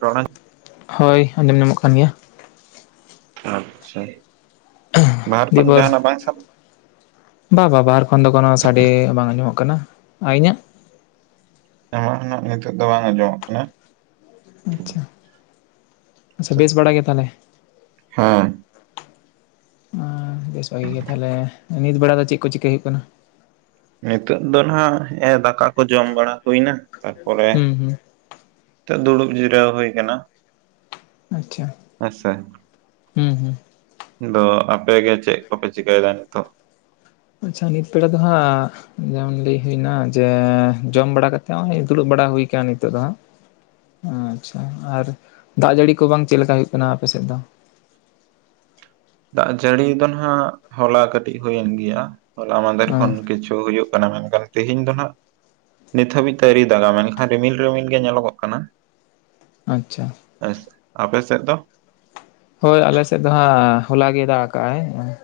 ᱨᱚᱲ ᱟᱸᱡᱚᱢᱚᱜ ᱦᱳᱭ ᱟᱸᱡᱚᱢ ᱧᱟᱢᱚᱜ ᱠᱟᱱ ᱜᱮᱭᱟ ᱟᱪᱪᱷᱟ ᱵᱟᱨ ᱠᱷᱚᱱ ᱫᱤᱭᱮᱯᱚᱨ ᱡᱟᱦᱟᱱᱟᱜ ᱵᱟᱭ ᱥᱟᱯ ᱵᱟ ᱵᱟ ᱵᱟᱨ ᱠᱷᱚᱱ ᱫᱚ ᱠᱳᱚᱱᱳ ᱥᱟᱰᱮ ᱵᱟᱝ ᱟᱡᱚᱢᱚᱜ ᱠᱟᱱᱟ ᱟᱨ ᱤᱧᱟᱹᱜ ᱟᱢᱟᱜ ᱩᱱᱟᱜ ᱱᱤᱛᱚᱜ ᱫᱚ ᱵᱟᱝ ᱟᱸᱡᱚᱢᱚᱜ ᱠᱟᱱᱟ ᱟᱪᱪᱷᱟ ᱟᱪᱪᱷᱟ ᱵᱮᱥ ᱵᱟᱲᱟ ᱜᱮ ᱛᱟᱦᱚᱞᱮ ᱦᱩᱸ ᱟᱸ ᱵᱮᱥ ᱵᱷᱟᱜᱤ ᱜᱮ ᱛᱟᱦᱞᱮ ᱱᱤᱛ ᱵᱮᱲᱟ ᱫᱚ ᱪᱮᱫ ᱠᱚ ᱪᱤᱠᱟᱹᱭ ᱦᱩᱭᱩᱜ ᱠᱟᱱᱟ ᱱᱤᱛᱚᱜ ᱫᱚ ᱱᱟᱜ ᱦᱮᱸᱜ-ᱮ ᱫᱟᱠᱟ ᱠᱚ ᱡᱚᱢ ᱵᱟᱲᱟ ᱦᱩᱭᱮᱱᱟ ᱛᱟᱨᱯᱚᱨᱮ ᱦᱩᱸ ᱦᱩᱸ ᱱᱤᱛᱚᱜ ᱫᱩᱲᱩᱵ ᱡᱤᱨᱟᱹᱣ ᱦᱩᱭ ᱠᱟᱱᱟ ᱟᱪᱪᱷᱟᱸ ᱦᱮᱸᱥᱮ ᱦᱩᱸ ᱦᱩᱸ ᱟᱫᱚ ᱟᱯᱮ ᱜᱮ ᱪᱮᱫ ᱠᱚᱯᱮ ᱪᱤᱠᱟᱹᱭᱮᱫᱟ ᱱᱤᱛᱚᱜ ᱟᱪᱪᱷᱟ ᱱᱤᱛ ᱵᱮᱲᱟ ᱫᱚ ᱦᱟᱸᱜ ᱡᱮᱢᱚᱱ ᱞᱟᱹᱭ ᱦᱩᱭᱱᱟ ᱡᱮ ᱡᱚᱢ ᱵᱟᱲᱟ ᱠᱟᱛᱮᱫ ᱦᱚᱸᱜ ᱫᱩᱲᱩᱵ ᱵᱟᱲᱟ ᱦᱩᱭ ᱟᱠᱟᱱᱟ ᱱᱤᱛᱚᱜ ᱫᱚ ᱦᱟᱸᱜ ᱚ ᱟᱪᱪᱷᱟ ᱟᱨ ᱫᱟᱜ ᱡᱟᱹᱲᱤ ᱠᱚ ᱵᱟᱝ ᱪᱮᱫ ᱞᱮᱠᱟ ᱦᱩᱭᱩᱜ ᱠᱟᱱᱟ ᱟᱯᱮ ᱥᱮᱫ ᱫᱚ ᱫᱟᱜ ᱡᱟᱹᱲᱤ ᱫᱚ ᱱᱟᱦᱟᱸᱜ ᱦᱚᱞᱟ ᱠᱟᱹᱴᱤᱡ ᱦᱩᱭᱮᱱ ᱜᱮᱭᱟ ᱦᱚᱞᱟ ᱢᱟᱦᱫᱷᱮᱨ ᱟᱸ ᱠᱷᱚᱱ ᱠᱤᱪᱷᱩ ᱦᱩᱭᱩᱜ ᱠᱟᱱᱟ ᱢᱮᱱ ᱠᱷᱟᱱ ᱛᱮᱦᱮᱧ ᱫᱚ ᱱᱟᱜ ᱱᱤᱛ ᱦᱟᱹᱵᱤᱡ ᱛᱮ ᱟᱹᱣᱨᱤᱭ ᱫᱟᱜᱟ ᱢᱮᱱ ᱠᱷᱟᱱ ᱨᱤᱢᱤᱞ ᱨᱤᱢᱤᱞ ᱜᱮ ᱧᱮᱞᱚᱜᱚᱜ ᱠᱟᱱᱟ ᱟᱪᱪᱷᱟ ᱟᱹᱡ ᱟᱯᱮ ᱥᱮᱫ ᱫᱚ ᱦᱳᱭ ᱟᱞᱮ ᱥᱮᱫ ᱫᱚ ᱦᱟᱸᱜ ᱦᱚᱞᱟ ᱜᱮ ᱫᱟᱜ ᱠᱟᱜ ᱟᱭ ᱩᱸᱦ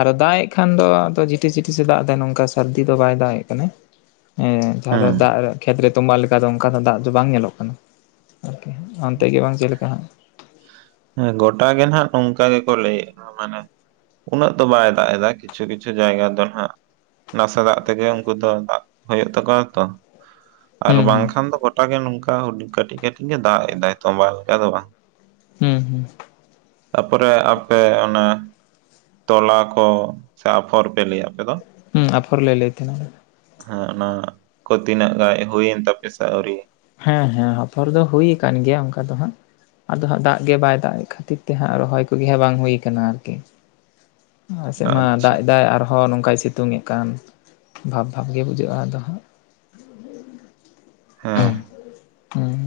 ᱟᱨ ᱫᱟᱜ ᱮᱫ ᱠᱷᱟᱱ ᱫᱚ ᱟᱫᱚ ᱡᱷᱤᱴᱤᱥ ᱡᱷᱤᱴᱤᱥ ᱮ ᱫᱟᱜ ᱮᱫᱟ ᱱᱚᱝᱠᱟ ᱥᱟᱹᱨᱫᱤ ᱫᱚ ᱵᱟᱭ ᱫᱟᱜ ᱮᱜ ᱠᱟᱱᱟ ᱦᱮᱸ ᱡᱟᱦᱟᱸ ᱫᱚ ᱫᱟᱜ ᱨᱮ ᱠᱷᱮᱛᱨᱮ ᱛᱚᱢᱵᱟ ᱞᱮᱠᱟ ᱫᱚ ᱚᱱᱠᱟ ᱫᱚ ᱫᱟᱜ ᱫᱚ ᱵᱟᱝ ᱧᱮᱞᱚᱜ ᱠᱟᱱᱟ ᱟᱨᱠᱤ ᱚᱱᱛᱮ ᱜᱮ ᱵᱟᱝ ᱪᱮᱫ ᱞᱮᱠᱟ ᱦᱟᱸᱜ ᱦᱮᱸ ᱜᱚᱴᱟ ᱜᱮ ᱱᱟᱜ ᱱᱚᱝᱠᱟ ᱜᱮ ᱠᱚ ᱞᱟᱹᱭ ᱮᱫᱼᱟ ᱢᱟᱱᱮ ᱩᱱᱟᱹᱜ ᱫᱚ ᱵᱟᱭ ᱫᱟᱜ ᱮᱫᱟ ᱠᱤᱪᱷᱩ ᱠᱤᱪᱷᱩ ᱡᱟᱭᱜᱟ ᱫᱚ ᱱᱟᱦᱟᱜ ᱱᱟᱥᱮ ᱫᱟᱜ ᱛᱮᱜᱮ ᱩᱱᱠᱩ ᱫᱚ ᱫᱟᱜ ᱦᱩᱭᱩᱜ ᱛᱟᱠᱚᱣᱟ ᱛᱚ ᱟᱨ ᱦᱩᱸ ᱵᱟᱝ ᱦᱩᱸ ᱠᱷᱟᱱ ᱫᱚ ᱜᱚᱴᱟ ᱜᱮ ᱱᱚᱝᱠᱟ ᱦᱩᱰᱤ ᱠᱟᱹᱴᱤᱡᱼ ᱠᱟᱹᱴᱤᱡ ᱜᱮ ᱫᱟᱜ ᱮᱫᱟᱭ ᱛᱚᱸᱵᱟ ᱞᱮᱠᱟ ᱫᱚ ᱵᱟᱝ ᱦᱩᱸ ᱦᱩᱸ ᱛᱟ ᱯᱚᱨᱮ ᱟᱯᱮ ᱚᱱᱟ ᱛᱚᱞᱟ ᱠᱚ ᱥᱮ ᱟᱯᱷᱚᱨ ᱯᱮ ᱞᱟᱹᱭᱟ ᱟᱯᱮ ᱫᱚ ᱦᱩᱸ ᱟᱯᱷᱚᱨ ᱞᱮ ᱞᱟᱹᱭ ᱛᱮᱦᱮᱱᱟ ᱦᱮᱸ ᱚᱱᱟ ᱠᱚ ᱛᱤᱱᱟᱹᱜ ᱜᱟᱡ ᱦᱩᱭᱮᱱ ᱛᱟᱯᱮ ᱥᱮ ᱟᱹᱣᱨᱤ ᱦᱮᱸ ᱦᱮᱸ ᱟᱯᱷᱚᱨ ᱫᱚ ᱦᱩᱭ ᱟᱠᱟᱱ ᱜᱮᱭᱟ ᱚᱱᱠᱟ ᱫᱚ ᱦᱟᱸᱜ ᱟᱫᱚ ᱦᱟᱸᱜ ᱫᱟᱜ ᱜᱮ ᱵᱟᱭ ᱫᱟᱜ ᱠᱷᱟᱹᱛᱤᱨ ᱛᱮ ᱦᱟᱸᱜ ᱨᱚᱦᱚᱭ ᱠᱚ ᱜᱮ ᱦᱟᱸᱜ ᱵᱟᱝ ᱦᱩᱭ ᱠᱟᱱᱟ ᱟᱨᱠᱤ ᱟᱞᱮ ᱥᱮᱜ ᱢᱟ ᱟᱪᱪᱷᱟ ᱫᱟᱜ ᱮᱫᱟᱭ ᱟᱨᱚ ᱦᱚᱸ ᱱᱚᱝᱠᱟᱭ ᱥᱤᱛᱩᱝᱮᱫ ᱠᱟᱱ ᱵᱷᱟᱵᱽ ᱵᱷᱟᱵᱽ ᱜᱮ ᱵᱩᱡᱷᱟᱹᱜᱼᱟ ᱟᱫᱚ ᱦᱟᱸᱜ ᱦᱮᱸ ᱩᱸᱦ ᱦᱩᱸ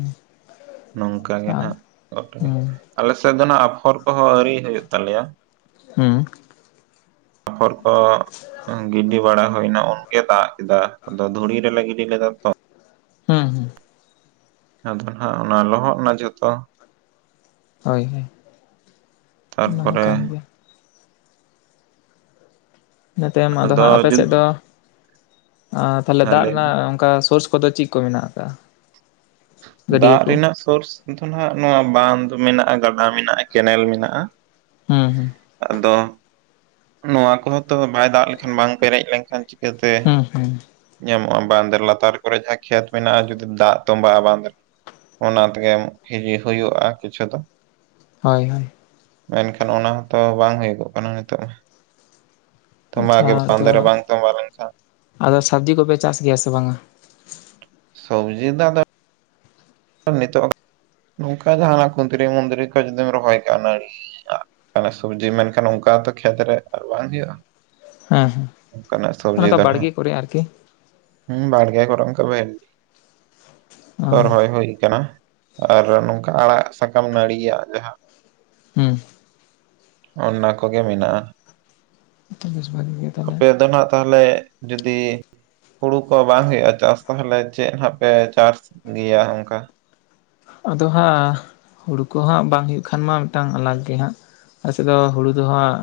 ᱱᱚᱝᱠᱟ ᱜᱮ ᱱᱟᱜ ᱜᱚᱴᱟᱜᱮ ᱦᱩᱸ ᱟᱞᱮ ᱥᱮᱫ ᱫᱚ ᱱᱟᱜ ᱟᱯᱷᱚᱨ ᱠᱚ ᱦᱚᱸ ᱟᱹᱣᱨᱤ ᱦᱩᱭᱩᱜ ᱛᱟᱞᱮᱭᱟ ᱦᱩᱸ ᱟᱯᱷᱚᱨ ᱠᱚ ᱜᱤᱰᱤ ᱵᱟᱲᱟ ᱦᱩᱭᱱᱟ ᱩᱱ ᱮ ᱫᱟᱜ ᱠᱮᱫᱟ ᱟᱫᱚ ᱫᱷᱩᱲᱤ ᱨᱮ ᱞᱟᱜᱤᱫ ᱞᱮ ᱞᱮᱫᱟ ᱛᱚ ᱦᱩᱸ ᱦᱩᱸ ᱟᱫᱚ ᱱᱟᱦᱟᱜ ᱚᱱᱟ ᱞᱚᱦᱚᱫ ᱱᱟ ᱡᱚᱛᱚ ᱦᱳᱭ ᱦᱳᱭ ᱚᱱᱟ ᱦᱚ ᱛᱟᱨᱯᱚᱨᱮ ᱠᱟᱱ ᱜᱮ ᱤᱱᱟᱹ ᱛᱟᱭᱚᱢ ᱟᱫᱚ ᱦᱟᱸᱜ ᱟᱯᱮ ᱥᱮᱫ ᱫᱚ ᱛᱟᱦᱞᱮ ᱦᱮᱸ ᱫᱟᱜ ᱞᱟᱹᱭ ᱢᱮ ᱨᱮᱱᱟᱜ ᱚᱱᱠᱟ ᱥᱳᱨᱥ ᱠᱚ ᱫᱚ ᱪᱮᱫ ᱠᱚ ᱢᱮᱱᱟᱜ ᱟᱠᱟᱫᱼᱟ ᱫᱟᱜ ᱨᱮᱱᱟᱜ ᱥᱳᱨᱥ ᱫᱚ ᱱᱟᱜ ᱱᱚᱣᱟ ᱵᱟᱸᱫᱷᱽ ᱢᱮᱱᱟᱜᱼᱟ ᱜᱟᱰᱟ ᱢᱮᱱᱟᱜᱼᱟ ᱠᱮᱱᱮᱞ ᱢᱮᱱᱟᱜᱼᱟ ᱦᱩᱸ ᱦᱩᱸ ᱟᱫᱚ ᱱᱚᱣᱟ ᱠᱚ ᱦᱚᱸ ᱛᱚ ᱵᱟᱭ ᱫᱟᱜ ᱞᱮᱠᱷᱟᱱ ᱵᱟᱝ ᱯᱮᱨᱮᱡ ᱞᱮᱱ ᱠᱷᱟᱱ ᱪᱤᱠᱟᱹ ᱛᱮ ᱦᱩᱸ ᱦᱩᱸ ᱧᱟᱢᱚᱜᱼᱟ ᱵᱟᱸᱫᱷᱽ ᱞᱟᱛᱟᱨ ᱠᱚᱨᱮ ᱡᱟᱦᱟᱸ ᱠᱷᱮᱛ ᱢᱮᱱᱟᱜᱼᱟ ᱡᱩᱫᱤ ᱫᱟᱜ ᱛᱚᱸᱵᱟᱜᱼᱟ ᱵᱟᱸᱫᱷ ᱨᱮ ᱚᱱᱟ ᱛᱮᱜᱮᱢ [unintelligible] ᱦᱩᱭᱩᱜᱼᱟ ᱠᱤᱪᱷᱩ ᱫᱚ ᱦᱳᱭ ᱦᱳᱭ ᱢᱮᱱ ᱠᱷᱟᱱ ᱚᱱᱟ ᱦᱚᱸ ᱛᱚ ᱵᱟᱝ ᱦᱩᱭᱩᱜᱚᱜ ᱠᱟᱱᱟ ᱱᱤᱛᱚᱜ ᱢᱟ ᱛᱚᱸᱵᱟ ᱟᱪᱪᱷᱟ ᱜᱮ [unintelligible] ᱟᱫᱚ ᱵᱟᱝᱫᱽ ᱨᱮ ᱵᱟᱝ ᱛᱟᱸᱵᱟ ᱞᱮᱱ ᱠᱷᱟᱱ ᱟᱫᱚ ᱥᱟᱵᱽᱡᱤ ᱠᱚ ᱯᱮ ᱪᱟᱥ ᱜᱮᱭᱟ ᱥᱮ ᱵᱟᱝᱟ ᱥᱚᱵᱡᱤ ᱫᱟ ᱫᱚᱯ ᱱᱤᱛᱚᱜ ᱱᱚᱝᱠᱟ ᱜᱮ ᱦᱟᱱᱟ ᱠᱷᱩᱱᱫᱨᱤ ᱢᱩᱚᱱᱫᱨᱤ ᱠᱚ ᱡᱩᱫᱤᱢ ᱨᱚᱦᱚᱭ ᱠᱟᱜ ᱱᱟᱲᱤ [unintelligible] ᱟᱱᱮ ᱥᱚᱵᱡᱤ ᱢᱮᱱ ᱠᱷᱟᱱ ᱢᱮᱱᱠᱷᱟᱱ ᱛᱚ ᱠᱷᱮᱛ ᱨᱮ ᱟᱨ ᱵᱟᱝ ᱦᱩᱭᱩᱜᱼᱟ ᱦᱮᱸ ᱦᱮᱸ ᱚᱱᱠᱟᱱᱟᱜ ᱥᱚᱵᱡᱤ ᱚᱱᱠᱟ ᱫᱚ ᱦᱟᱸᱜ ᱵᱟᱲᱜᱮ ᱠᱚᱨᱮ ᱟᱨᱠᱤ ᱦᱩᱸ ᱵᱟᱲᱜᱮ ᱠᱚᱨᱮᱫ ᱚᱱᱟ ᱵᱮᱞ ᱚ ᱠᱚ ᱨᱚᱦᱚᱭ ᱦᱩᱭ ᱠᱟᱱᱟ ᱟᱨ ᱱᱚᱝᱠᱟ ᱟᱲᱟᱜ ᱥᱟᱠᱟᱢ ᱱᱟᱹᱲᱤᱭᱟᱜ ᱡᱟᱦᱟᱸ ᱦᱩᱸ ᱚᱱᱟ ᱠᱚᱜᱮ ᱢᱮᱱᱟᱜᱼᱟ ᱵᱮᱥ ᱵᱷᱟᱜᱮ ᱜᱮ ᱛᱟᱦᱚᱞᱮ ᱟᱯᱮ ᱫᱚ ᱱᱟᱜ ᱛᱟᱦᱞᱮ ᱡᱩᱫᱤ ᱦᱩᱲᱩ ᱠᱚ ᱵᱟᱝ ᱦᱩᱭᱩᱜᱼᱟ ᱪᱟᱥ ᱛᱟᱦᱞᱮ ᱪᱮᱫ ᱦᱟᱸᱜ ᱯᱮ ᱪᱟᱥ ᱜᱮᱭᱟ ᱚᱝᱠᱟ ᱟᱫᱚ ᱦᱟᱸᱜ ᱦᱩᱲᱩ ᱠᱚ ᱦᱟᱸᱜ ᱵᱟᱝ ᱦᱩᱭᱩᱜ ᱠᱷᱟᱱ ᱢᱟ ᱢᱤᱫᱴᱟᱝ ᱟᱞᱟᱜᱽ ᱜᱮ ᱦᱟᱸᱜ ᱟᱞᱮᱥᱮᱫ ᱫᱚ ᱦᱩᱲᱩ ᱫᱚ ᱦᱟᱸᱜ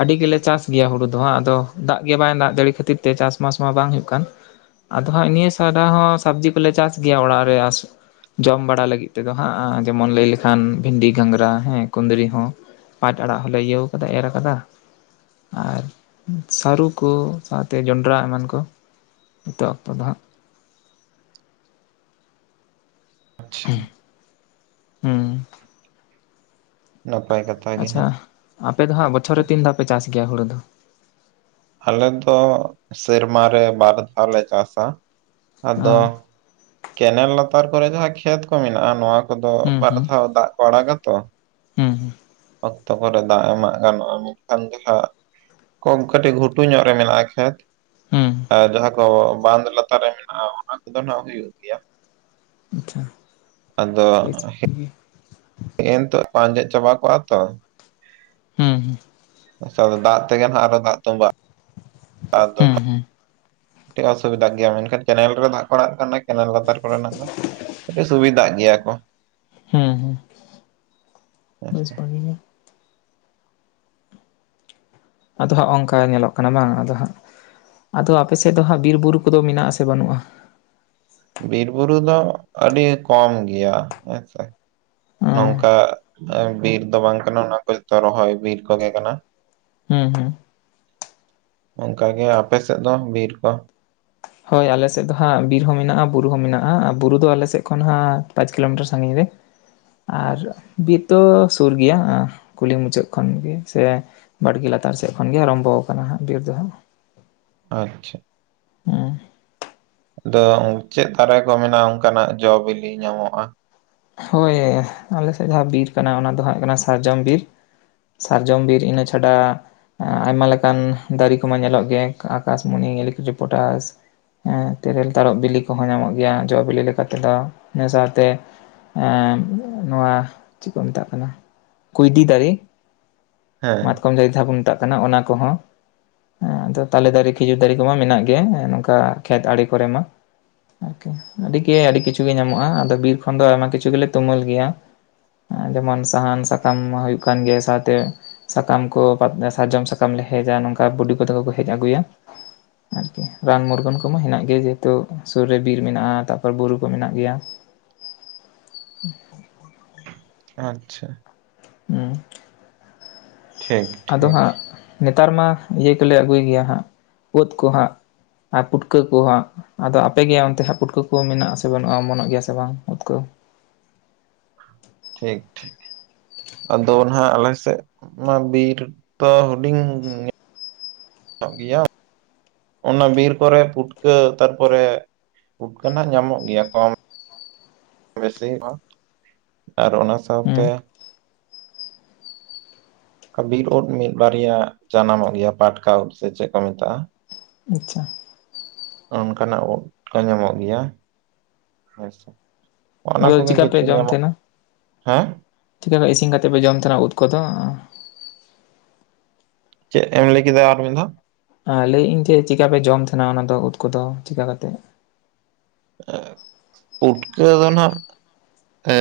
ᱟᱹᱰᱤ ᱜᱮᱞᱮ ᱪᱟᱥ ᱜᱮᱭᱟ ᱦᱩᱲᱩ ᱫᱚᱦᱟᱸᱜ ᱟᱫᱚ ᱫᱟᱜ ᱜᱮ ᱵᱟᱭ ᱫᱟᱜ ᱡᱟ. ᱲᱤ ᱠᱷᱟᱹᱛᱤᱨ ᱛᱮ ᱪᱟᱥᱵᱟᱥ ᱢᱟ ᱵᱟᱝ ᱦᱩᱭᱩᱜ ᱠᱟᱱ ᱟᱫᱚ ᱦᱟᱸᱜ ᱱᱤᱭᱟᱹ ᱥᱟᱣᱫᱟ ᱦᱚᱸ ᱥᱚᱵᱽᱡᱤ ᱠᱚᱞᱮ ᱪᱟᱥ ᱜᱮᱭᱟ ᱚᱲᱟᱜ ᱨᱮ ᱡᱚᱢ ᱵᱟᱲᱟ ᱞᱟᱹᱜᱤᱫ ᱛᱮᱫᱚ ᱦᱟᱸᱜ ᱡᱮᱢᱚᱱ ᱞᱟᱹᱭ ᱞᱮᱠᱷᱟᱱ ᱵᱷᱤᱱᱰᱤ ᱜᱷᱟᱸᱜᱽᱨᱟ ᱦᱮᱸ ᱠᱩᱸᱫᱽᱨᱤ ᱦᱚᱸ ᱯᱟᱸᱴ ᱟᱲᱟᱜ ᱦᱚᱸᱞᱮ ᱤᱭᱟ. ᱣ ᱠᱟᱫᱟ ᱮᱨ ᱠᱟᱫᱟ ᱟᱨ ᱥᱟᱹᱨᱩ ᱠᱚ ᱥᱟᱶᱛᱮ ᱡᱚᱸᱰᱨᱟ ᱮᱢᱟᱱ ᱠᱚ ᱦᱤᱛᱚᱜ ᱚᱠᱛᱚ ᱫᱚ ᱦᱟᱜ ᱟᱪᱪᱷᱟ ᱩᱸ ᱦᱩᱸ ᱱᱟᱯᱟᱭ ᱠᱟᱛ ᱟᱪᱪᱷᱟ ᱟᱯᱮ ᱫᱚᱦᱟᱸᱜ ᱵᱚᱪᱷᱚᱨ ᱨᱮ ᱛᱤᱱ ᱫᱷᱟᱣ ᱯᱮ ᱪᱟᱥ ᱜᱮᱭᱟ ᱦᱩᱲᱩ ᱫᱚ ᱟᱞᱮ ᱫᱚ ᱥᱮᱨᱢᱟ ᱨᱮ ᱵᱟᱨ ᱫᱷᱟᱣᱞᱮ ᱪᱟᱥᱟ ᱟᱫᱚ ᱚ ᱠᱮᱱᱮᱞ ᱞᱟᱛᱟᱨ ᱠᱚᱨᱮ ᱡᱟᱦᱟᱸ ᱠᱷᱮᱛ ᱠᱚ ᱢᱮᱱᱟᱜᱼᱟ ᱱᱚᱣᱟ ᱠᱚᱫᱚ ᱦᱩᱸ ᱵᱟᱨ ᱫᱷᱟᱣ ᱫᱟᱜ ᱠᱚ ᱟᱲᱟᱜᱟᱛᱚ ᱦᱩᱸ ᱦᱩᱸ ᱚᱠᱛᱚ ᱠᱚᱨᱮ ᱫᱟᱜ ᱮᱢᱟᱜ ᱜᱟᱱᱚᱜᱼᱟ ᱢᱮᱱᱠᱷᱟᱱ ᱜᱮ ᱦᱟᱜ ᱠᱚᱢ ᱠᱟᱹᱴᱤᱡ ᱜᱷᱩᱴᱩ ᱧᱚᱜ ᱨᱮ ᱢᱮᱱᱟᱜ ᱟ ᱠᱷᱮᱛ ᱦᱩᱸ ᱦᱩᱸ ᱟᱨ ᱡᱟᱦᱟᱸ ᱠᱚ ᱵᱟᱸᱫᱷ ᱞᱟᱛᱟᱨ ᱨᱮ ᱢᱮᱱᱟᱜᱼᱟ ᱚᱱᱟ ᱠᱚᱫᱚ ᱱᱟᱜ ᱦᱩᱭᱩᱜ ᱜᱮᱭᱟ [unintelligible] ᱟᱪᱪᱷᱟ ᱟᱫᱚ ᱵᱮᱥ ᱵᱷᱟᱜᱤ ᱜᱮ ᱦᱮᱜ ᱛᱚᱜ ᱟᱸᱡᱮᱫ ᱪᱟᱵᱟ ᱠᱚᱜᱼᱟ ᱛᱚ ᱦᱩᱸ ᱦᱩᱸ ᱟᱪᱪᱷᱟ ᱫᱟᱜ ᱛᱮᱜᱮ ᱦᱟᱜ ᱟᱨᱚ ᱫᱟᱜ ᱛᱚᱵᱟᱜᱼᱟ [unintelligible] ᱦᱩᱸ ᱦᱩᱸ ᱠᱟᱴᱤᱡ ᱚᱥᱩᱵᱤᱫᱷᱟ ᱜᱮᱭᱟ ᱢᱮᱱᱠᱷᱟᱱ ᱠᱮᱱᱮᱞ ᱨᱮ ᱫᱟᱜ ᱠᱚ ᱟᱲᱟᱜ ᱞᱮᱠᱷᱟᱱ ᱚᱱᱟ ᱠᱮᱱᱮᱞ ᱞᱟᱛᱟᱨ ᱠᱚᱨᱮᱱᱟᱜ ᱫᱚ [unintelligible] ᱥᱩᱵᱤᱫᱟᱜ ᱜᱮᱭᱟ ᱠᱚ ᱦᱩᱸ ᱦᱩᱸ ᱵᱮᱥ ᱦᱮᱸᱥᱮ ᱵᱷᱟᱜᱮ ᱜᱮ ᱟᱫᱚ ᱦᱟᱸᱜ ᱚᱝᱠᱟ ᱧᱮᱞᱚᱜ ᱠᱟᱱᱟ ᱵᱟᱝ ᱟᱫᱚ ᱦᱟᱸᱜ ᱟᱫᱚ ᱟᱯᱮ ᱥᱮᱫ ᱫᱚ ᱦᱟᱸᱜ ᱵᱤᱨ ᱵᱩᱨᱩ ᱠᱚᱫᱚ ᱢᱮᱱᱟᱜ-ᱟᱥᱮ ᱵᱟᱱᱩᱜᱼᱟ ᱵᱤᱨ ᱵᱩᱨᱩ ᱫᱚ ᱟᱹᱰᱤ ᱠᱚᱢ ᱜᱮᱭᱟ ᱦᱮᱸ ᱥᱮ ᱚᱸ ᱱᱚᱝᱠᱟ ᱵᱤᱨ ᱫᱚ ᱵᱟᱝ ᱠᱟᱱᱟ ᱚᱱᱟ ᱠᱚ ᱡᱚᱛᱚ ᱨᱚᱦᱚᱭ ᱵᱤᱨ ᱠᱚᱜᱮ ᱠᱟᱱᱟ ᱦᱩᱸ ᱦᱩᱸ ᱚᱱᱠᱟ ᱜᱮ ᱟᱯᱮᱥᱮᱫ ᱫᱚ ᱵᱤᱨ ᱠᱚ ᱦᱳᱭ ᱟᱞᱮ ᱥᱮᱫ ᱫᱚ ᱦᱟᱸᱜ ᱵᱤᱨ ᱦᱚᱸ ᱢᱮᱱᱟᱜᱼᱟ ᱵᱩᱨᱩ ᱦᱚᱸ ᱢᱮᱱᱟᱜᱼᱟ ᱵᱩᱨᱩ ᱫᱚ ᱟᱞᱮ ᱥᱮᱫ ᱠᱷᱚᱱ ᱦᱟᱸᱜ ᱯᱟᱸᱪ ᱠᱤᱞᱳᱢᱤᱴᱟᱨ ᱥᱟᱺᱜᱤᱧ ᱨᱮ ᱟᱨ ᱵᱤᱨ ᱫᱚ ᱥᱩᱨ ᱜᱮᱭᱟ ᱠᱩᱞᱦᱤ ᱢᱩᱪᱟᱹᱫ ᱠᱷᱚᱱ ᱜᱮ ᱥᱮ ᱵᱟᱲᱜᱮ ᱞᱟᱛᱟᱨ ᱥᱮᱫ ᱠᱷᱚᱱ ᱜᱮ ᱟᱨᱚᱢᱵᱚ ᱟᱠᱟᱱᱟ ᱦᱟᱸᱜ ᱵᱤᱨ ᱫᱚ ᱦᱟᱸᱜ ᱟᱪᱪᱷᱟ ᱦᱩᱸ ᱟᱫᱚ ᱪᱮᱫ ᱫᱟᱨᱮ ᱠᱚ ᱢᱮᱱᱟᱜᱼᱟ ᱚᱱᱠᱟᱱᱟᱜ ᱡᱚ ᱵᱤᱞᱤ ᱧᱟᱢᱚᱜᱼᱟ ᱦᱳᱭ ᱟᱞᱮᱥᱮᱫ ᱡᱟᱦᱟᱸ ᱵᱤᱨ ᱠᱟᱱᱟ ᱚᱱᱟ ᱫᱚ ᱦᱟᱸᱜ ᱠᱟᱱᱟ ᱥᱟᱨᱡᱚᱢ ᱵᱤᱨ ᱥᱟᱨᱡᱚᱢ ᱵᱤᱨ ᱤᱱᱟᱹ ᱪᱷᱟᱰᱟ ᱟᱭᱢᱟ ᱞᱮᱠᱟᱱ ᱫᱟᱨᱤ ᱠᱚᱢᱟ ᱧᱮᱞᱚᱜ ᱜᱮ ᱟᱠᱟᱥᱢᱚᱱᱤ ᱤᱭᱩᱠᱮᱞᱤ ᱯᱚᱴᱟᱥ ᱦᱩᱸ, ᱛᱮᱨᱮᱞ ᱛᱟᱨᱚᱯ ᱵᱤᱞᱤ ᱠᱚᱦᱚᱸ ᱧᱟᱢᱚᱜ ᱜᱮᱭᱟ ᱡᱚ ᱵᱤᱞᱤ ᱞᱮᱠᱟ ᱛᱮᱫᱚ ᱤᱱᱟᱹ ᱥᱟᱶᱛᱮ ᱮᱸ ᱱᱚᱣᱟ ᱪᱮᱫ ᱠᱚ ᱢᱮᱛᱟᱜ ᱠᱟᱱᱟ ᱠᱩᱸᱭᱰᱤ ᱫᱟᱨᱮ ᱦᱮᱸ ᱢᱟᱛᱠᱚᱢ ᱡᱟᱭᱤ ᱡᱟᱦᱟᱸ ᱵᱚᱱ ᱢᱮᱛᱟᱜ ᱠᱟᱱᱟ ᱚᱱᱟ ᱠᱚᱦᱚᱸ ᱦᱮᱸ ᱟᱫᱚ ᱛᱟᱞᱮ ᱫᱟᱨᱮ ᱠᱷᱤᱡᱩᱨ ᱫᱟᱨᱮ ᱠᱚᱢᱟ ᱢᱮᱱᱟᱜ ᱜᱮᱭᱟ ᱚᱱᱠᱟ ᱠᱷᱮᱛ ᱟᱲᱮ ᱠᱚᱨᱮ ᱢᱟ ᱟᱨᱠᱤ ᱟᱹᱰᱤ ᱜᱮ ᱟᱹᱰᱤ ᱠᱤᱪᱷᱩ ᱜᱮ ᱧᱟᱢᱚᱜᱼᱟ ᱟᱫᱚ ᱵᱤᱨ ᱠᱷᱚᱱ ᱫᱚ ᱟᱭᱢᱟ ᱠᱤᱪᱷᱩ ᱜᱮᱞᱮ ᱛᱩᱢᱟᱹᱞ ᱜᱮᱭᱟ ᱡᱮᱢᱚᱱ ᱥᱟᱦᱟᱱ ᱥᱟᱠᱟᱢ ᱦᱩᱭᱩᱜ ᱠᱟᱱ ᱜᱮᱭᱟ ᱥᱟᱶᱛᱮ ᱥᱟᱠᱟᱢ ᱠᱚ ᱥᱟᱨᱡᱚᱢ ᱥᱟᱠᱟᱢ ᱞᱮ ᱦᱮᱡᱟ ᱱᱚᱝᱠᱟ ᱵᱩᱰᱤ ᱠᱚ ᱛᱟᱠᱚ ᱠᱚ ᱦᱮᱡ ᱟᱹᱜᱩᱭᱟ ᱟᱨᱠᱤ ᱨᱟᱱ ᱢᱩᱨᱜᱟᱹᱱ ᱠᱚᱢᱟ ᱦᱮᱱᱟᱜ ᱜᱮᱭᱟ ᱡᱮᱦᱮᱛᱩ ᱥᱩᱨ ᱨᱮ ᱵᱤᱨ ᱢᱮᱱᱟᱜᱼᱟ ᱛᱟᱨᱯᱚᱨ ᱵᱩᱨᱩ ᱠᱚ ᱢᱮᱱᱟᱜ ᱜᱮᱭᱟ ᱟᱪᱪᱷᱟ ᱦᱩᱸ ᱴᱷᱤᱠ ᱟᱫᱚ ᱴᱷᱤᱠ ᱦᱟᱸᱜ ᱱᱮᱛᱟᱨ ᱢᱟ ᱤᱭᱟᱹ ᱠᱚᱞᱮ ᱟᱹᱜᱩᱭ ᱜᱮᱭᱟ ᱦᱟᱸᱜ ᱩᱫ ᱠᱚ ᱦᱟᱸᱜ᱾ ᱟᱨ ᱯᱩᱴᱠᱟᱹ ᱠᱚ ᱦᱟᱸᱜ᱾ ᱟᱫᱚ ᱟᱯᱮ ᱜᱮᱭᱟ ᱚᱱᱛᱮ ᱦᱟᱸᱜ ᱯᱩᱴᱠᱟᱹ ᱠᱚ ᱢᱮᱱᱟᱜ ᱟᱥᱮ ᱵᱟᱹᱱᱩᱜᱼᱟ ᱚᱢᱚᱱᱚᱜ ᱜᱮᱭᱟ ᱥᱮ ᱵᱟᱝ ᱩᱫ ᱠᱚ ᱴᱷᱤᱠ ᱴᱷᱤᱠ᱾ ᱟᱫᱚ ᱱᱟᱜ ᱟᱞᱮ ᱥᱮᱫ ᱢᱟ ᱵᱤᱨ ᱫᱚ ᱦᱩᱰᱤᱧ ᱜᱟᱱᱚᱜ ᱜᱮᱭᱟ ᱚᱱᱟ ᱵᱤᱨ ᱠᱚᱨᱮ ᱯᱩᱴᱠᱟᱹ ᱛᱟᱨᱯᱚᱨᱮ ᱯᱩᱴᱠᱟᱹ ᱱᱟᱜ ᱧᱟᱢᱚᱜ ᱜᱮᱭᱟ ᱠᱚ [unintelligible] ᱟᱨ ᱚᱱᱟ ᱥᱟᱶᱛᱮ ᱦᱩᱸ ᱚᱝᱠᱟ ᱵᱤᱨ ᱩᱫ ᱢᱤᱫ ᱵᱟᱨᱭᱟ ᱡᱟᱱᱟᱢᱚᱜ ᱜᱮᱭᱟ ᱯᱟᱴᱠᱟ ᱩᱫ ᱥᱮ ᱪᱮᱫ ᱠᱚ ᱢᱮᱛᱟᱜᱼᱟ᱾ ᱟᱪᱪᱷᱟ᱾ ᱚᱱᱠᱟᱱᱟᱜ ᱩᱫ ᱠᱚ ᱧᱟᱢᱚᱜ ᱜᱮᱭᱟ ᱦᱮᱸᱥᱮ ᱚᱱᱟ ᱟᱫᱚ ᱠᱚᱜᱮ ᱪᱤᱠᱟ ᱠᱤᱪᱷᱩ ᱧᱟᱢᱚᱜ᱾ ᱦᱮᱸ? ᱪᱤᱠᱟᱹᱛᱮ ᱤᱥᱤᱱ ᱠᱟᱛᱮᱫ ᱯᱮ ᱡᱚᱢ ᱛᱟᱦᱮᱱᱟ ᱩᱫ ᱠᱚᱫᱚ? ᱪᱮᱫ ᱮᱢ ᱞᱟᱹᱭ ᱠᱮᱫᱟ ᱟᱨ ᱢᱤᱫ ᱫᱷᱟᱣ? ᱞᱟᱹᱭᱮᱜ-ᱤᱧ ᱡᱮ ᱪᱮᱠᱟᱯᱮ ᱡᱚᱢ ᱛᱟᱦᱮᱱᱟ ᱚᱱᱟ ᱫᱚ ᱩᱫ ᱠᱚᱫᱚ ᱪᱮᱠᱟ ᱠᱟᱛᱮᱫ? ᱯᱩᱴᱠᱟᱹ ᱫᱚ ᱱᱟᱦᱟᱸᱜ ᱮ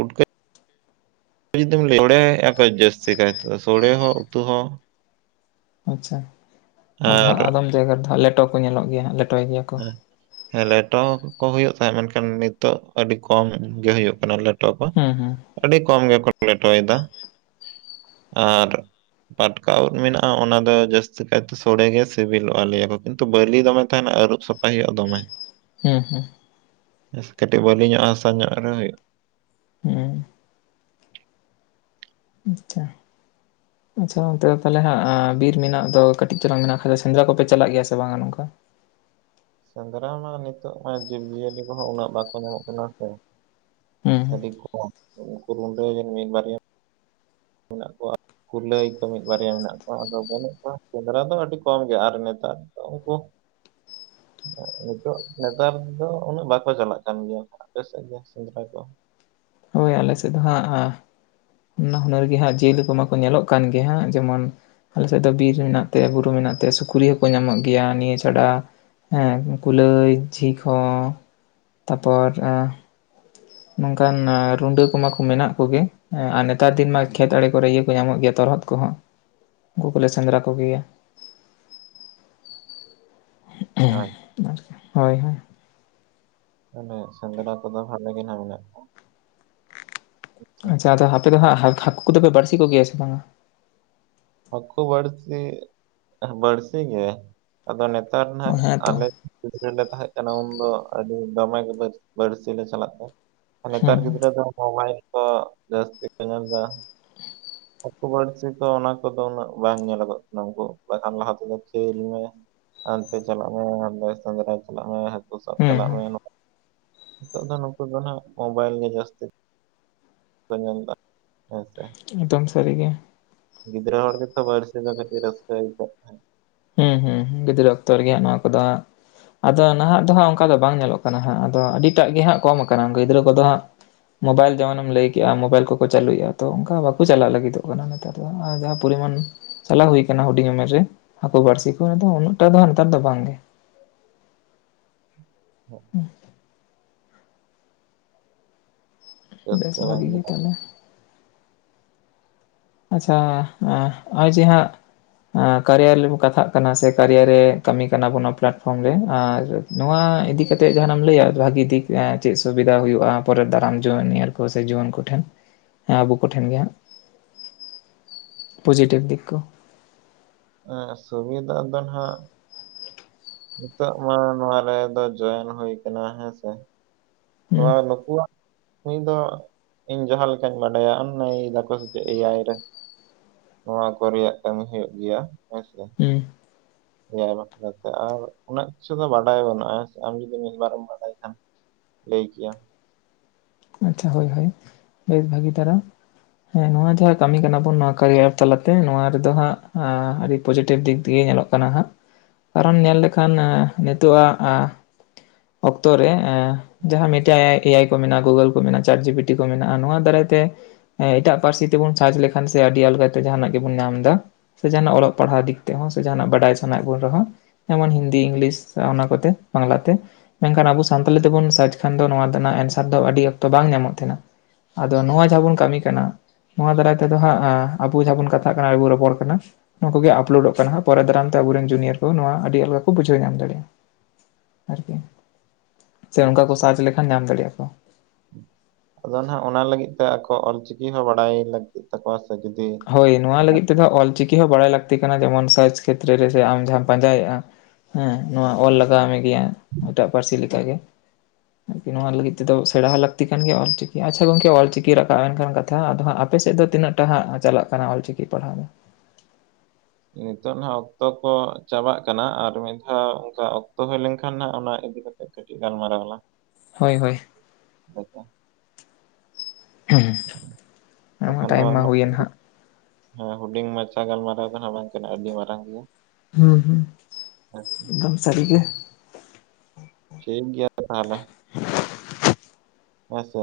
ᱩᱴᱠᱼᱼ ᱡᱩᱫᱤᱢ ᱞᱟᱹᱭᱟ ᱥᱚᱲᱮ ᱭᱮᱜ-ᱟᱠᱚ ᱡᱟᱹᱥᱛᱤ ᱠᱟᱭ ᱛᱮᱫᱚ ᱥᱲᱮ ᱦᱚᱸ ᱩᱛᱩ ᱦᱚᱸ᱾ ᱟᱪᱷᱟ ᱟᱫᱚ ᱟᱨ ᱦᱟᱸᱜ ᱟᱫᱚᱢ ᱡᱟᱭᱜᱟ ᱨᱮᱫᱚ ᱦᱟᱸᱜ ᱞᱮᱴᱚ ᱠᱚ ᱧᱮᱞᱚᱜ ᱜᱮᱭᱟ ᱦᱟᱸᱜ ᱞᱮᱴᱚᱭ ᱜᱮᱭᱟ ᱠᱚ᱾ ᱦᱮᱸ ᱞᱮᱴᱚ ᱠᱚ ᱦᱩᱭᱩᱜ ᱛᱟᱦᱮᱸᱫ ᱢᱮᱱᱠᱷᱟᱱ ᱱᱤᱛᱚᱜ ᱟᱹᱰᱤ ᱠᱚᱢ ᱜᱮ ᱦᱩᱭᱩᱜ ᱠᱟᱱᱟ ᱞᱮᱴ ᱞᱮᱴᱚ ᱠᱚ ᱦᱩᱸ ᱦᱩᱸ ᱟᱹᱰᱤ ᱠᱚᱢ ᱜᱮᱠᱚ ᱞᱮᱴᱚᱭᱮᱫᱟ ᱟᱨ ᱯᱟᱴᱠᱟ ᱩᱫ ᱢᱮᱱᱟᱜᱼᱟ ᱚᱱᱟ ᱫᱚ ᱡᱟᱹᱥᱛᱤ ᱠᱟᱭᱛᱮ ᱥᱚᱲᱮᱜᱮ ᱥᱤᱵᱤᱞᱚᱜᱼᱟ ᱞᱟᱹᱭᱟᱠᱚ ᱠᱤᱱᱛᱩ ᱵᱟᱹᱞᱤ ᱫᱚᱢᱮ ᱛᱟᱦᱮᱱᱟ ᱟᱹᱨᱩᱵᱼᱼ ᱥᱟᱯᱷᱟᱭ ᱦᱩᱭᱩᱜᱼᱟ ᱫᱚᱢᱮ᱾ ᱦᱮᱸ ᱦᱮᱸ ᱠᱟᱹᱴᱤᱡ ᱵᱟᱹᱞᱤᱧᱚᱜ ᱦᱟᱥᱟ ᱧᱚᱜ ᱨᱮᱦᱚᱸ ᱦᱩᱭᱩᱜᱼᱟ᱾ ᱦᱩᱸ ᱟᱪᱪᱷᱟ ᱟᱪᱷᱟ ᱚᱱᱛᱮ ᱫᱚ ᱛᱟᱦᱚᱞᱮ ᱦᱟᱸᱜ ᱵᱤᱨ ᱢᱮᱱᱟᱜ ᱫᱚ ᱠᱟᱹᱴᱤᱡ ᱪᱟᱞᱟᱝ ᱢᱮᱱᱟᱜ ᱠᱷᱟᱡ ᱫᱚ ᱥᱮᱸᱫᱽᱨᱟ ᱠᱚᱯᱮ ᱪᱟᱞᱟᱜ ᱜᱮᱭᱟ ᱥᱮ ᱵᱟᱝᱟ ᱱᱚᱝᱠᱟ? ᱥᱮᱸᱫᱽᱨᱟ ᱢᱟ ᱱᱮᱛᱚᱜ ᱢᱟ ᱡᱤᱵᱽᱼᱡᱤᱭᱟᱹᱞᱤ ᱠᱚᱦᱚᱸ ᱩᱱᱟᱹᱜ ᱵᱟᱠᱚ ᱧᱟᱢᱚᱜ ᱠᱟᱱᱟ ᱥᱮ᱾ ᱦᱩᱸ ᱦᱩᱸ ᱟᱹᱰᱤ ᱠᱚᱢ ᱩᱱᱠᱚ ᱨᱩᱸᱰᱟᱹ ᱜᱮ ᱢᱤᱫ ᱵᱟᱨᱭᱟ ᱢᱮᱱᱟᱜ ᱠᱚᱣᱟ ᱠᱩᱞᱟᱹᱭ ᱠᱚ ᱢᱤᱫ ᱵᱟᱨᱭᱟ ᱢᱮᱱᱟᱜ ᱠᱚᱣᱟ ᱟᱫᱚ ᱵᱟᱹᱱᱩᱜ ᱠᱚᱣᱟ ᱥᱮᱸᱫᱽᱨᱟ ᱫᱚ ᱟᱹᱰᱤ ᱠᱚᱢ ᱜᱮᱭᱟ ᱟᱨ ᱱᱮᱛᱟᱨ ᱫᱚ ᱩᱱᱠᱩ᱾ ᱱᱤᱛᱚᱜ ᱱᱮᱛᱟᱨ ᱫᱚ ᱩᱱᱟᱹᱜ ᱵᱟᱠᱚ ᱪᱟᱞᱟᱜ ᱠᱟᱱ ᱜᱮᱭᱟ ᱠᱚ᱾ ᱟᱯᱮᱥᱮᱜ ᱫᱚ ᱥᱮᱸᱫᱽᱨᱟ ᱠᱚ ᱦᱳᱭ ᱟᱞᱮ ᱥᱮᱫ ᱫᱚ ᱦᱟᱸᱜ ᱱᱟᱱᱟ ᱦᱩᱱᱟᱹᱨ ᱜᱮ ᱦᱟᱸᱜ ᱡᱤᱭᱟᱹᱞᱤ ᱠᱚᱢᱟ ᱠᱚ ᱧᱮᱞᱚᱜ ᱠᱟᱱ ᱜᱮ ᱦᱟᱸᱜ ᱡᱮᱢᱚᱱ ᱟᱞᱮ ᱥᱮᱫ ᱫᱚ ᱵᱤᱨ ᱢᱮᱱᱟᱜ ᱛᱮ, ᱵᱩᱨᱩ ᱢᱮᱱᱟᱜ ᱛᱮ ᱥᱩᱠᱨᱤ ᱦᱚᱸᱠᱚ ᱧᱟᱢᱚᱜ ᱜᱮᱭᱟ ᱱᱤᱭᱟᱹ ᱪᱷᱟᱰᱟ ᱦᱮᱸ ᱠᱩᱞᱟᱹᱭ, ᱡᱷᱤᱠ ᱦᱚᱸ ᱛᱟᱨᱯᱚᱨ ᱮ ᱱᱚᱝᱠᱟᱱ ᱟᱨ ᱨᱩᱰᱟᱹ ᱠᱚᱢᱟ ᱠᱚ ᱢᱮᱱᱟᱜ ᱠᱚᱜᱮ ᱟᱨ ᱱᱮᱛᱟᱨ ᱫᱤᱱ ᱢᱟ ᱠᱷᱮᱛ ᱟᱲᱮ ᱠᱚᱨᱮ ᱤᱭᱟᱹ ᱠᱚ ᱧᱟᱢᱚᱜ ᱜᱮᱭᱟ ᱛᱚᱨᱦᱚᱫ ᱠᱚᱦᱚᱸ᱾ ᱩᱱᱠᱩ ᱠᱚᱞᱮ ᱥᱮᱸᱫᱽᱨᱟ ᱠᱚ ᱜᱮᱭᱟ᱾ ᱦᱳᱭ ᱟᱨᱠᱤ ᱦᱳᱭ ᱦᱳᱭ ᱢᱟᱱᱮ ᱥᱮᱸᱫᱽᱨᱟ ᱠᱚᱫᱚ ᱵᱷᱟᱞᱤ ᱜᱮ ᱱᱟᱜ ᱢᱮᱱᱟᱜ ᱠᱚ ᱟᱪᱷᱟ ᱟᱫᱚ ᱦᱟᱯᱮ ᱫᱚ ᱦᱟᱸᱜ ᱦᱟ ᱦᱟᱠᱩ ᱠᱚᱫᱚᱯᱮ ᱵᱟᱹᱲᱥᱤ ᱠᱚᱜᱮᱭᱟ ᱥᱮ ᱵᱟᱝᱟ? ᱦᱟᱹᱠᱩ ᱵᱟᱹᱲᱥᱤ, ᱵᱟᱹᱲᱥᱤ ᱜᱮ ᱟᱫᱚ ᱱᱮᱛᱟᱨ ᱱᱟᱜ ᱦᱮᱸᱛᱚ ᱟᱞᱮ ᱜᱤᱫᱽᱨᱟᱹ ᱞᱮ ᱛᱟᱦᱮᱸᱜ ᱠᱟᱱᱟ ᱩᱱᱫᱚ ᱟᱹᱰᱤ ᱫᱚᱢᱮ ᱜᱮ ᱵᱟᱹᱲ ᱵᱟᱹᱲᱥᱤ ᱞᱮ ᱪᱟᱞᱟᱜ ᱛᱟᱦᱮᱸᱫ ᱱᱮᱛᱟᱨ ᱦᱩᱸ ᱜᱤᱫᱽᱨᱟᱹ ᱫᱚ ᱢᱳᱵᱟᱭᱤᱞ ᱠᱚ ᱡᱟᱹᱥᱛᱤ ᱠᱚ ᱧᱮᱞᱫᱟ ᱦᱩᱠᱩ ᱵᱟᱹᱲᱥᱤ ᱠᱚ ᱚᱱᱟ ᱱᱮᱛᱟᱨ ᱫᱚ ᱩᱱᱟᱹᱜ ᱵᱟᱝ ᱧᱮᱞᱚᱜᱚᱜ ᱠᱟᱱᱟ ᱩᱱᱠᱩ ᱵᱟᱠᱷᱟᱱ ᱞᱟᱦᱟ ᱛᱮᱫᱚ ᱠᱷᱮᱹᱞ ᱢᱮ ᱦᱟᱱᱛᱮ ᱪᱟᱞᱟᱜ ᱢᱮ ᱦᱟᱸᱰᱮ ᱥᱮᱸᱫᱽᱨᱟ ᱪᱟᱞᱟᱜ ᱢᱮ ᱦᱟᱹᱠᱩ ᱥᱟᱵ ᱦᱩᱸ ᱪᱟᱞᱟᱜ ᱦᱩᱸ ᱢᱮ ᱱᱤᱛᱚᱜ ᱫᱚ ᱱᱩᱠᱩ ᱫᱚ ᱦᱟᱸᱜ ᱢᱳᱵᱟᱭᱤᱞ ᱜᱮ ᱡᱟᱹᱥᱛᱤ᱾ ᱟᱫᱚ ᱧᱮᱞᱫᱟ ᱦᱮᱸ ᱥᱮ᱾ ᱮᱠᱫᱚᱢ ᱥᱟᱹᱨᱤ ᱜᱮ ᱜᱤᱫᱽᱨᱟᱹ ᱦᱚᱲ ᱜᱮ ᱛᱚ ᱵᱟᱹᱲᱥᱤᱤ ᱫᱚ ᱠᱟᱹᱴᱤᱡ ᱨᱟᱹᱥᱠᱟ ᱟᱹᱭᱠᱟᱹᱜ ᱛᱟᱦᱮᱸᱜ ᱦᱩᱸ ᱦᱩᱸ ᱜᱤᱫᱽᱨᱟᱹ ᱚᱠᱛᱚ ᱨᱮᱜᱮ ᱦᱟᱸᱜ ᱱᱚᱣᱟ ᱠᱚᱫᱚ ᱟᱫᱚ ᱱᱟᱦᱟᱜ ᱫᱚ ᱦᱟᱸᱜ ᱚᱝᱠᱟ ᱫᱚ ᱵᱟᱝ ᱧᱮᱞᱚᱜ ᱠᱟᱱᱟ ᱦᱟᱸᱜ ᱟᱫᱚ ᱟᱹᱰᱤᱴᱟᱜ ᱜᱮ ᱦᱟᱸᱜ ᱠᱚᱢ ᱠᱟᱱᱟ ᱜᱤᱫᱽᱨᱟᱹ ᱠᱚᱫᱚ ᱦᱟᱸᱜ ᱢᱳᱵᱟᱭᱤᱞ ᱡᱮᱢᱚᱱᱮᱢ ᱞᱟᱹᱭ ᱠᱮᱜ-ᱟ ᱢᱳᱵᱟᱭᱤᱞ ᱠᱚᱠᱚ ᱪᱟᱹᱞᱩᱭᱮᱜ-ᱟ ᱛᱚ ᱚᱝᱠᱟ ᱵᱟᱠᱩ ᱪᱟᱞᱟᱜ ᱞᱟᱹᱜᱤᱫᱚᱜ ᱠᱟᱱᱟ ᱱᱮ ᱱᱮᱛᱟᱨ ᱫᱚ ᱡᱟᱦᱟᱸ ᱯᱚᱨᱤᱢᱟᱱ ᱪᱟᱞᱟᱣ ᱦᱩᱭ ᱟᱠᱟᱱᱟ ᱦᱩᱰᱤᱧ ᱩᱢᱮᱨ ᱨᱮ ᱦᱟᱠᱩ ᱵᱟᱹᱲᱥᱤ ᱠᱚ ᱚᱱᱟ ᱫᱚ ᱩᱱᱟᱹᱜ ᱴᱟ ᱫᱚ ᱦᱟᱸᱜ ᱱᱮᱛᱟᱨ ᱫᱚ ᱵᱟᱝᱜᱮ ᱦᱚᱸ [inaudible] ᱵᱮᱥ ᱨᱟᱹᱥᱠᱟᱹ ᱵᱟᱝ ᱵᱷᱟᱜᱤ ᱫᱚ ᱜᱤ ᱵᱟᱝ ᱛᱟᱦᱟᱞᱮ ᱟᱪᱪᱷᱟ ᱟᱸ ᱦᱚᱜ-ᱚᱭ ᱡᱮ ᱦᱟᱸᱜ ᱟᱸ ᱠᱟᱨᱮᱭᱟ ᱨᱮᱵᱩᱱ ᱠᱟᱛᱷᱟᱜ ᱠᱟᱱᱟ ᱥᱮ ᱠᱟᱨᱮᱭᱟ ᱨᱮ ᱠᱟᱹᱢᱤ ᱠᱟᱱᱟ ᱵᱚᱱ ᱱᱚᱣᱟ ᱯᱞᱟᱴᱯᱷᱚᱨᱚᱢ ᱨᱮ ᱟᱨ ᱱᱚᱣᱟ ᱤᱫᱤ ᱠᱟᱛᱮᱜ ᱡᱟᱦᱟᱱᱟᱜ ᱮᱢ ᱞᱟᱹᱭᱟ ᱵᱷᱟᱜᱤ ᱫᱤᱠ ᱮᱸ ᱪᱮᱜ ᱥᱩᱵᱤᱫᱟ ᱦᱩᱭᱩᱜ-ᱟ ᱯᱚᱨᱮᱨ ᱫᱟᱨᱟᱢ ᱡᱚᱢᱮᱢ ᱧᱮᱞ ᱠᱚ ᱥᱮ ᱡᱩᱣᱟᱹᱱ ᱠᱚᱴᱷᱮᱱ ᱦᱮᱸ ᱟᱵᱚ ᱠᱚᱴᱷᱮᱱ ᱜᱮ ᱦᱟᱸᱜ ᱯᱚᱡᱮᱴᱤᱵᱷ ᱫᱤᱠ ᱠᱩ? ᱮᱸ ᱥᱩᱵᱤᱫᱷᱟ ᱫᱚ ᱱᱟᱦᱟᱜ ᱱᱤᱛᱚᱜ ᱢᱟ ᱱᱚᱣᱟ ᱨᱮᱫᱚ ᱡᱚᱭᱮᱱ ᱦᱩᱭ ᱠᱟᱱᱟ ᱦᱮᱸᱥᱮ ᱦᱩᱸ ᱛᱷᱚᱲᱟ ᱱᱩᱠᱩᱣᱟᱜ ᱱᱩᱭ ᱫᱚ ᱤᱧ ᱡᱟᱦᱟᱸ ᱞᱮᱠᱟᱧ ᱵᱟᱰᱟᱭᱟ ᱩᱱᱱᱚᱭ ᱫᱟᱠᱚ ᱥᱮᱪᱮᱜ ᱮᱭᱟᱭ ᱨᱮ ᱱᱚᱣᱟ ᱠᱚ ᱨᱮᱭᱟᱜ ᱠᱟᱹᱢᱤ ᱦᱩᱭᱩᱜ ᱜᱮᱭᱟ ᱦᱮᱸᱥᱮ ᱦᱩᱸ ᱮᱭᱟᱭ ᱵᱟᱠᱷᱨᱟ ᱛᱮ ᱟᱨ ᱩᱱᱟᱹᱜ ᱠᱤᱪᱷᱩ ᱫᱚ ᱵᱟᱰᱟᱭ ᱵᱟᱹᱱᱩᱜᱼᱟ ᱦᱮᱸ ᱥᱮ ᱟᱢ ᱡᱩᱫᱤ ᱢᱤᱜ ᱵᱟᱨᱮᱢ ᱵᱟᱰᱟᱭ ᱠᱷᱟᱱ ᱞᱟᱹᱭ ᱠᱮᱭᱟᱢ? ᱟᱪᱪᱷᱟ ᱦᱳᱭ ᱦᱳᱭ ᱵᱮᱥ ᱵᱷᱟᱜᱤ ᱛᱟᱨᱟ ᱦᱮᱸ ᱱᱚᱣᱟ ᱡᱟᱦᱟᱸ ᱠᱟᱹᱢᱤ ᱠᱟᱱᱟ ᱵᱚᱱ ᱱᱚᱣᱟ ᱠᱟᱨᱤᱭᱟᱨ ᱛᱟᱞᱟᱛᱮ ᱱᱚᱣᱟ ᱨᱮᱫᱚ ᱦᱟᱸᱜ ᱟᱹᱰᱤ ᱯᱚᱡᱮᱴᱤᱵᱽ ᱫᱤᱠ ᱫᱤᱭᱮ ᱧᱮᱞᱚᱜ ᱠᱟᱱᱟ᱾ ᱠᱟᱱᱟ ᱦᱟᱸᱜ ᱟᱨᱦᱚᱢ ᱧᱮᱞ ᱞᱮᱠᱷᱟᱱ ᱱᱤᱛᱚᱜᱼᱟᱜ ᱟᱸ ᱚᱠᱛᱚ ᱨᱮ ᱮᱸ ᱡᱟᱦᱟᱸ ᱢᱤᱴᱟᱭ ᱮᱟᱭ ᱮᱭᱟᱭ ᱠᱚ ᱢᱮᱱᱟᱜ-ᱟ ᱜᱳᱜᱳᱞ ᱠᱩ ᱢᱮᱱᱟ ᱪᱮᱴᱡᱤᱯᱤᱴᱤ ᱠᱚ ᱢᱮᱱᱟᱜ-ᱟ ᱱᱚᱣᱟ ᱫᱟᱨᱟᱭᱛᱮ ᱦᱮᱸ ᱮᱴᱟᱜ ᱯᱟᱹᱨᱥᱤ ᱛᱮᱵᱩᱱ ᱥᱟᱨᱪ ᱞᱮᱠᱷᱟᱱ ᱥᱮ ᱟᱹᱰᱤ ᱟᱞᱜᱟᱛᱮ ᱡᱟᱦᱟᱱᱟᱜ ᱜᱮᱵᱩᱱ ᱧᱟᱢ ᱫᱟ, ᱥᱮ ᱡᱟᱦᱟᱱᱟᱜ ᱚᱞᱚᱜ ᱯᱟᱲᱦᱟᱣ ᱫᱤᱠ ᱛᱮᱦᱚᱸ ᱥᱮ ᱡᱟᱦᱟᱱᱟᱜ ᱵᱟᱰᱟᱭ ᱥᱟᱱᱟᱭᱮᱫ ᱵᱚᱱ ᱨᱮᱦᱚᱸ, ᱡᱮᱢᱚᱱ ᱦᱤᱱᱫᱤ ᱤᱝᱞᱤᱥ ᱚᱱᱟ ᱠᱚᱛᱮ ᱵᱟᱝᱞᱟᱛᱮ ᱢᱮᱱᱠᱷᱟᱱ ᱟᱵᱚ ᱥᱟᱱᱛᱟᱞᱤ ᱛᱮᱵᱚᱱ ᱥᱟᱨᱪ ᱠᱷᱟᱱ ᱫᱚ ᱱᱚᱣᱟ ᱛᱮᱱᱟᱜ ᱮᱱᱥᱟᱨ ᱫᱚ ᱟᱹᱰᱤ ᱚᱠᱛᱚ ᱵᱟᱝ ᱧᱟᱢᱚᱜ ᱛᱟᱦᱮᱱᱟ᱾ ᱟᱫᱚ ᱱᱚᱣᱟ ᱡᱟᱦᱟᱸ ᱵᱚᱱ ᱠᱟᱹᱢᱤ ᱠᱟᱱᱟ ᱱᱚᱣᱟ ᱫᱟᱨᱟᱭ ᱛᱮᱫᱚ ᱦᱟᱸᱜ ᱮᱸ ᱟᱵᱚ ᱡᱟᱦᱟᱸ ᱵᱚᱱ ᱠᱟᱛᱷᱟ ᱠᱟᱱᱟ ᱟᱨᱵᱚ ᱨᱚᱯᱚᱲ ᱠᱟᱱᱟ ᱱᱚᱣᱟ ᱠᱩᱜᱮ ᱟᱯᱞᱳᱰᱚᱜ ᱠᱟᱱᱟ ᱦᱟᱸᱜ ᱯᱚᱨᱮᱨ ᱫᱟᱨᱟᱢ ᱛᱮ ᱟᱵᱚᱨᱮᱱ ᱡᱩᱱᱤᱭᱟᱨ ᱠᱚ ᱱᱚᱣᱟ ᱟᱹᱰᱤ ᱟᱞᱜᱟ ᱠᱚ ᱵᱩᱷᱟᱹᱣ ᱧᱟᱢ ᱫᱟᱲᱮᱜᱼᱟ᱾ ᱟᱨᱠᱤ ᱥᱮ ᱚᱝᱠᱟ ᱠᱚ ᱟᱪᱪᱷᱟ ᱥᱟᱨᱪ ᱞᱮᱠᱷᱟᱱ ᱧᱟᱢ ᱫᱟᱲᱮᱜ-ᱟ ᱠᱚ᱾ ᱟᱫᱚ ᱱᱟᱦᱟᱜ ᱚᱱᱟ ᱞᱟᱹᱜᱤᱫ ᱛᱮ ᱟᱠᱚ ᱚᱞᱪᱤᱠᱤ ᱦᱚᱸ ᱵᱟᱰᱟᱭ ᱞᱟᱹᱠᱛᱤᱜ ᱛᱟᱠᱚᱣᱟ ᱥᱮ ᱡᱩᱫᱤ ᱦᱳᱭ ᱱᱚᱣᱟ ᱞᱟᱹᱜᱤᱫ ᱛᱮᱫᱚ ᱚᱞ ᱪᱤᱠᱤ ᱦᱚᱸ ᱵᱟᱲᱟᱭ ᱞᱟᱹᱠᱛᱤ ᱠᱟᱱᱟ ᱡᱮᱢᱚᱱ ᱥᱟᱨᱪ ᱠᱷᱮᱛᱨᱮ ᱨᱮ ᱡᱮ ᱟᱢ ᱡᱟᱦᱟᱸᱢ ᱯᱟᱸᱡᱟᱭᱮᱜᱼᱟ ᱦᱮᱸ ᱱᱚᱣᱟ ᱚᱞ ᱞᱟᱜᱟᱣ ᱢᱮ ᱜᱮᱭᱟ ᱮᱴᱟᱜ ᱯᱟᱹᱨᱥᱤ ᱞᱮᱠᱟ ᱜᱮ᱾ ᱟᱨᱠᱤ ᱱᱚᱣᱟ ᱞᱟᱹᱜᱤᱫ ᱛᱮᱫᱚ ᱥᱮᱲᱟ ᱦᱚᱸ ᱞᱟᱹᱠᱛᱤ ᱠᱟᱱ ᱜᱮᱭᱟ ᱚᱞᱪᱤᱠᱤ ᱟᱪᱪᱷᱟ ᱜᱚᱝᱠ ᱚᱞᱪᱤᱠᱤ ᱨᱟᱠᱟᱵ ᱮᱱᱠᱷᱟᱱ ᱠᱟᱛ ᱛᱷᱟ ᱟᱫᱚ ᱦᱟᱸᱜ ᱟᱯᱮᱥᱮᱜ ᱫᱚ ᱛᱤᱱᱟᱹᱜ ᱴᱟ ᱦᱟᱸᱜ ᱪᱟᱞᱟᱜ ᱠᱟᱱᱟ ᱚᱞ ᱪᱤᱠᱤ ᱯᱟᱲᱦᱟᱣ ᱫᱚ? ᱱᱤᱛᱚᱜ ᱱᱟᱦᱟᱜ ᱚᱠᱛᱚ ᱠᱚ ᱪᱟᱵᱟᱜ ᱠᱟᱱᱟ ᱟᱨ ᱢᱤᱫ ᱫᱷᱟᱣ ᱚᱝᱠᱟ ᱚᱠᱛᱚ ᱦᱩᱭ ᱞᱮᱱᱠᱷᱟᱱ ᱱᱟᱜ ᱚᱱᱟ ᱤᱫᱤ ᱠᱟᱛᱮᱜ ᱠᱟᱴᱤᱡ ᱜᱟᱞᱢᱟᱨᱟᱣ ᱟᱞᱟᱝ ᱦᱳᱭ ᱦᱳᱭ ᱟᱢᱟᱜ ᱵᱟᱠᱷᱟᱱ ᱴᱟᱭᱤᱢ ᱱᱚᱣᱟ ᱢᱟ ᱦᱩᱭᱮᱱ ᱦᱟᱸᱜ ᱦᱮ ᱦᱩᱰᱤᱧ ᱢᱟᱪᱷᱟ ᱜᱟᱞᱢᱟᱨᱟᱣ ᱫᱚ ᱦᱟᱸᱜ ᱵᱟᱝ ᱠᱟᱱᱟ ᱟᱹᱰᱤ ᱢᱟᱨᱟᱝ ᱜᱮᱭᱟ ᱦᱩ ᱦᱩ ᱦᱮᱸ ᱮᱠᱫᱚᱢ ᱥᱟᱹᱨᱤᱜᱮ ᱴᱷᱤᱠ ᱜᱮᱭᱟ ᱛᱟᱦᱞᱮ ᱦᱳᱭ ᱥᱮ